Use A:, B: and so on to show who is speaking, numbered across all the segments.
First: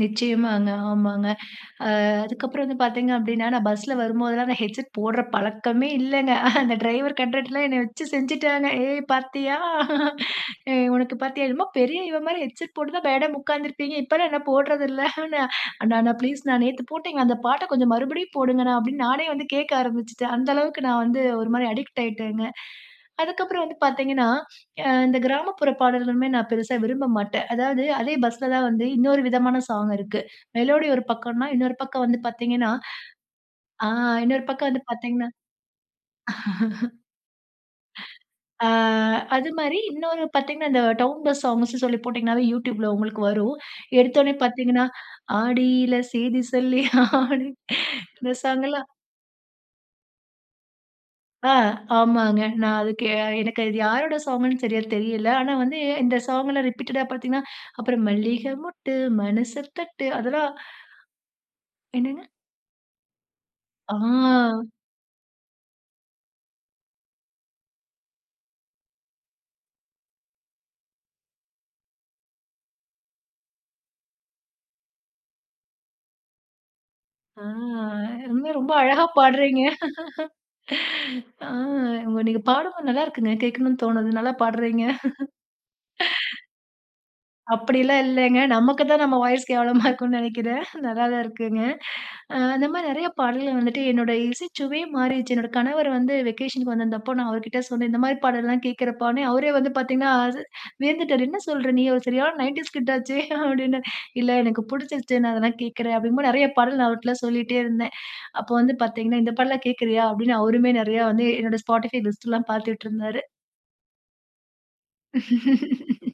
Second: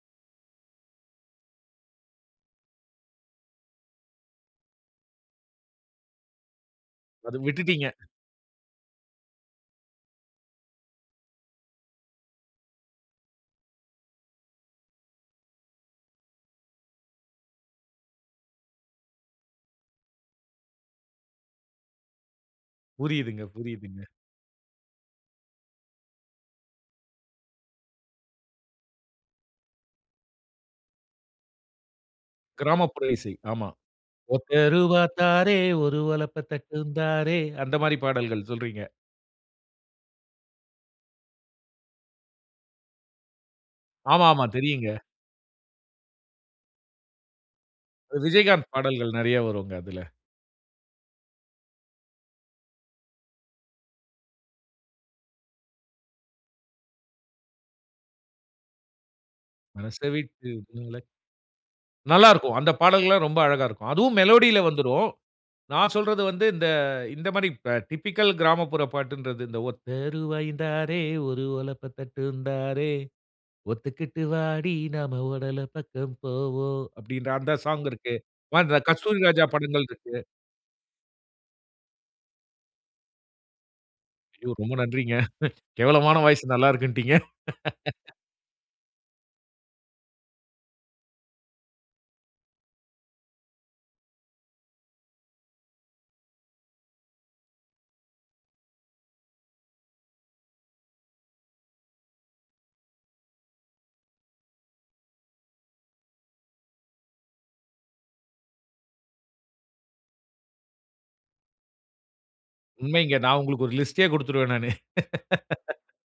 A: நிச்சயமாங்க. ஆமாங்க. அ அதுக்கப்புறம் வந்து பாத்தீங்க அப்டின்னா, நான் பஸ்ல வரும்போதெல்லாம் நான் ஹெட்செட் போடுற பழக்கமே இல்லங்க. அந்த டிரைவர்
B: அதை
A: கண்ட்ரக்டர்லாம் என்ன
B: விட்டுட்டீங்க.
A: வச்சு செஞ்சுட்டாங்க. "ஏய், பாத்தியா? ஏய் உனக்கு பாத்தியா? என்னமோ பெரிய இவ மாதிரி ஹெட்செட் போட்டுதான் மேடம் உக்காந்துருப்பீங்க. இப்போலாம் என்ன போடுறதில்லன்ன" "அண்ணா, அண்ணா, ப்ளீஸ், ணா, நேத்து போட்டீங்க, அந்த பாட்ட கொஞ்சம் மறுபடியும் போடுங்கண்ணா" அப்படின்னு நானே வந்து கேக்க ஆரம்பிச்சுட்டேன். அந்த அளவுக்கு நான் வந்து ஒரு மாரி அடிக்ட் ஆயிட்டேங்க. அதுக்கு
B: புரியுதுங்க
A: அப்புறம் வந்து
B: புரியுதுங்க.
A: பாத்தீங்கன்னா, யா இந்த கிராமப்புற பாடல்களுமே நான் பெருசா விரும்ப மாட்டேன். அதாவது, அதே பஸ்ல தான் வந்து இன்னொரு விதமான ஸாங் இருக்கு. மெலோடி ஒரு பக்கம்ன்னா, இன்னொரு பக்கம் வந்து பாத்தீங்கன்னா
B: கிராமப்புற இசை, ஆமா.
A: ஆ, இன்னொரு
B: "ஒத்த
A: பக்கம் வந்து
B: ரூவா
A: பாத்தீங்கன்னா,
B: தாரேன், ஒரு ஒலப்ப தட்டுந் தாரேன்" அந்த மாரி பாடல்கள்
A: ஆ,
B: சொல்றீங்க.
A: அது மாரி இன்னொரு பாத்தீங்கன்னா, இந்த டவுன் பஸ் சாங்ஸ்ன்னு சொல்லி போட்டீங்கன்னாவே, YouTubeல உங்களுக்கு வரும்.
B: ஆமா
A: எடுத்தோன்னே
B: ஆமா
A: பாத்தீங்கன்னா
B: தெரியுங்க.
A: "ஆடியில சேதி சொல்லி ஆடி"
B: அ
A: இந்த ஸாங்
B: விஜயகாந்த்
A: எல்லாம்
B: பாடல்கள் நெறைய வருங்க, அதில.
A: ஆ, ஆமாங்க. நான் அதுக்கு எனக்கு அது யாரோட ஸாங்குன்னு சரியா தெரியலை. ஆனா வந்து இந்த ஸாங் எல்லாம் ரிப்பீட்டடா பாத்தீங்கன்னா அப்புறம் "மல்லிகை மொட்டு மனச
B: மனச
A: தட்டு"
B: விட்டு,
A: அதெல்லாம்
B: [unintelligible]
A: என்னங்க?
B: நல்லா இருக்கும். அந்த பாடல்கள்லாம் ரொம்ப அழகா இருக்கும்.
A: ஆ,
B: அதுவும் மெலோடில வந்துரும். நான் சொல்றது வந்து, இந்த இந்த மாரி டிபிக்கல் கிராமப்புற பாட்டுன்றது, இந்த "ஒத்த ருவாயுந் தாரேன், ஒரு ஒலப்ப தட்டுந்தாரே, ஒத்துக்கிட்டு வாடி நாம ஓட பக்கம் போவோம்" அப்டின்ற
A: ஆ,
B: அந்த ஸாங் இருக்கு.
A: ஏங்க
B: பா,
A: ரொம்ப
B: இந்த
A: அழகா
B: கஸ்தூரி ராஜா
A: பாடுறீங்க!
B: படங்கள் இருக்கு.
A: ஆ உங்க நீங்க பாடும்போது, நல்லாருக்குங்க. கேட்கணும்னு தோணுது. நல்லா
B: ஐயோ ரொம்ப
A: பாடுறீங்க.
B: நன்றிங்க. கேவலமான வாய்ஸ் நல்லாருக்குன்டீங்க!
A: அப்படி எல்லாம் இல்லைங்க. நமக்குத்தான் நம்ம வாய்ஸ் கேவலமா இருக்கும்ன்னு நெனைக்கிறேன். நல்லாதான்ருக்குங்க. அ அந்த மாரி நெறைய பாடல்கள் வந்துட்டு என்னோட இசைச்சுவையே மாறிடுச்சு. என்னுடைய கணவர் வந்து வெகேஷனுக்கு வந்திருந்தப்போ நான் அவர்கிட்ட சொன்னேன். இந்த மாரி பாடல்லாம் கேட்கிறப்பான்னேன், அவரே வந்து பாத்தீங்கன்னா, அச வியந்துட்டாரு. "என்ன சொல்ற? நீ ஒரு சரியான 90ஸ் கிட் ஆச்சே" அப்டின்னு. "இல்லை, எனக்குப் புடிச்சிருச்சுனால தான் கேக்கிறேன்" அப்படிங்கும்போது நெறைய பாடல் நான் அவர்ட்டலாம் சொல்லிட்டே இருந்தேன். அப்போ வந்து பாத்தீங்கன்னா, "இந்த பாட்டெல்லாம் கேக்கிறயா?" அப்டின்னு அவருமே நெறையா வந்து என்னுடைய Spotify லிஸ்ட் எல்லாம்
B: உண்மைங்க.
A: பாத்துட்ருந்தாரு.
B: நான் உங்களுக்கு ஒரு லிஸ்டயே குடுத்துருவேன் நானு.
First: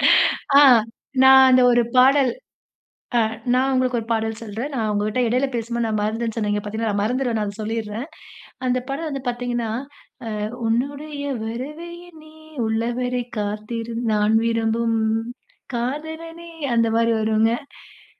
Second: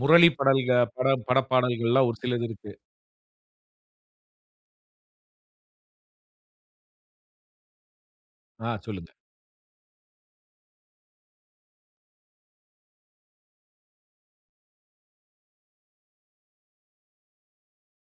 B: முரளி
A: ஆ,
B: படல்க பட பட
A: நான் அந்த ஒரு
B: பாடல்கள்லாம் ஒரு
A: பாடல்
B: சிலது இருக்கு.
A: அ நான் உங்களுக்கு ஒரு பாடல் சொல்றேன். நான் உங்ககிட்ட இடையில பேசும்போது, நான் மறந்தேன்ன்னு சொன்னேன். இங்க பாத்தீங்களா, மறந்துருவேன் நான் அத சொல்லிர்றேன்.
B: ஆ
A: அந்த படம்
B: சொல்லுங்க.
A: வந்து பாத்தீங்கன்னா, அ "உன்னுடைய வரவை எண்ணி உள்ளவரை காத்திரு, நான் விரும்பும் காதலனே" அந்த மாரி வருங்க.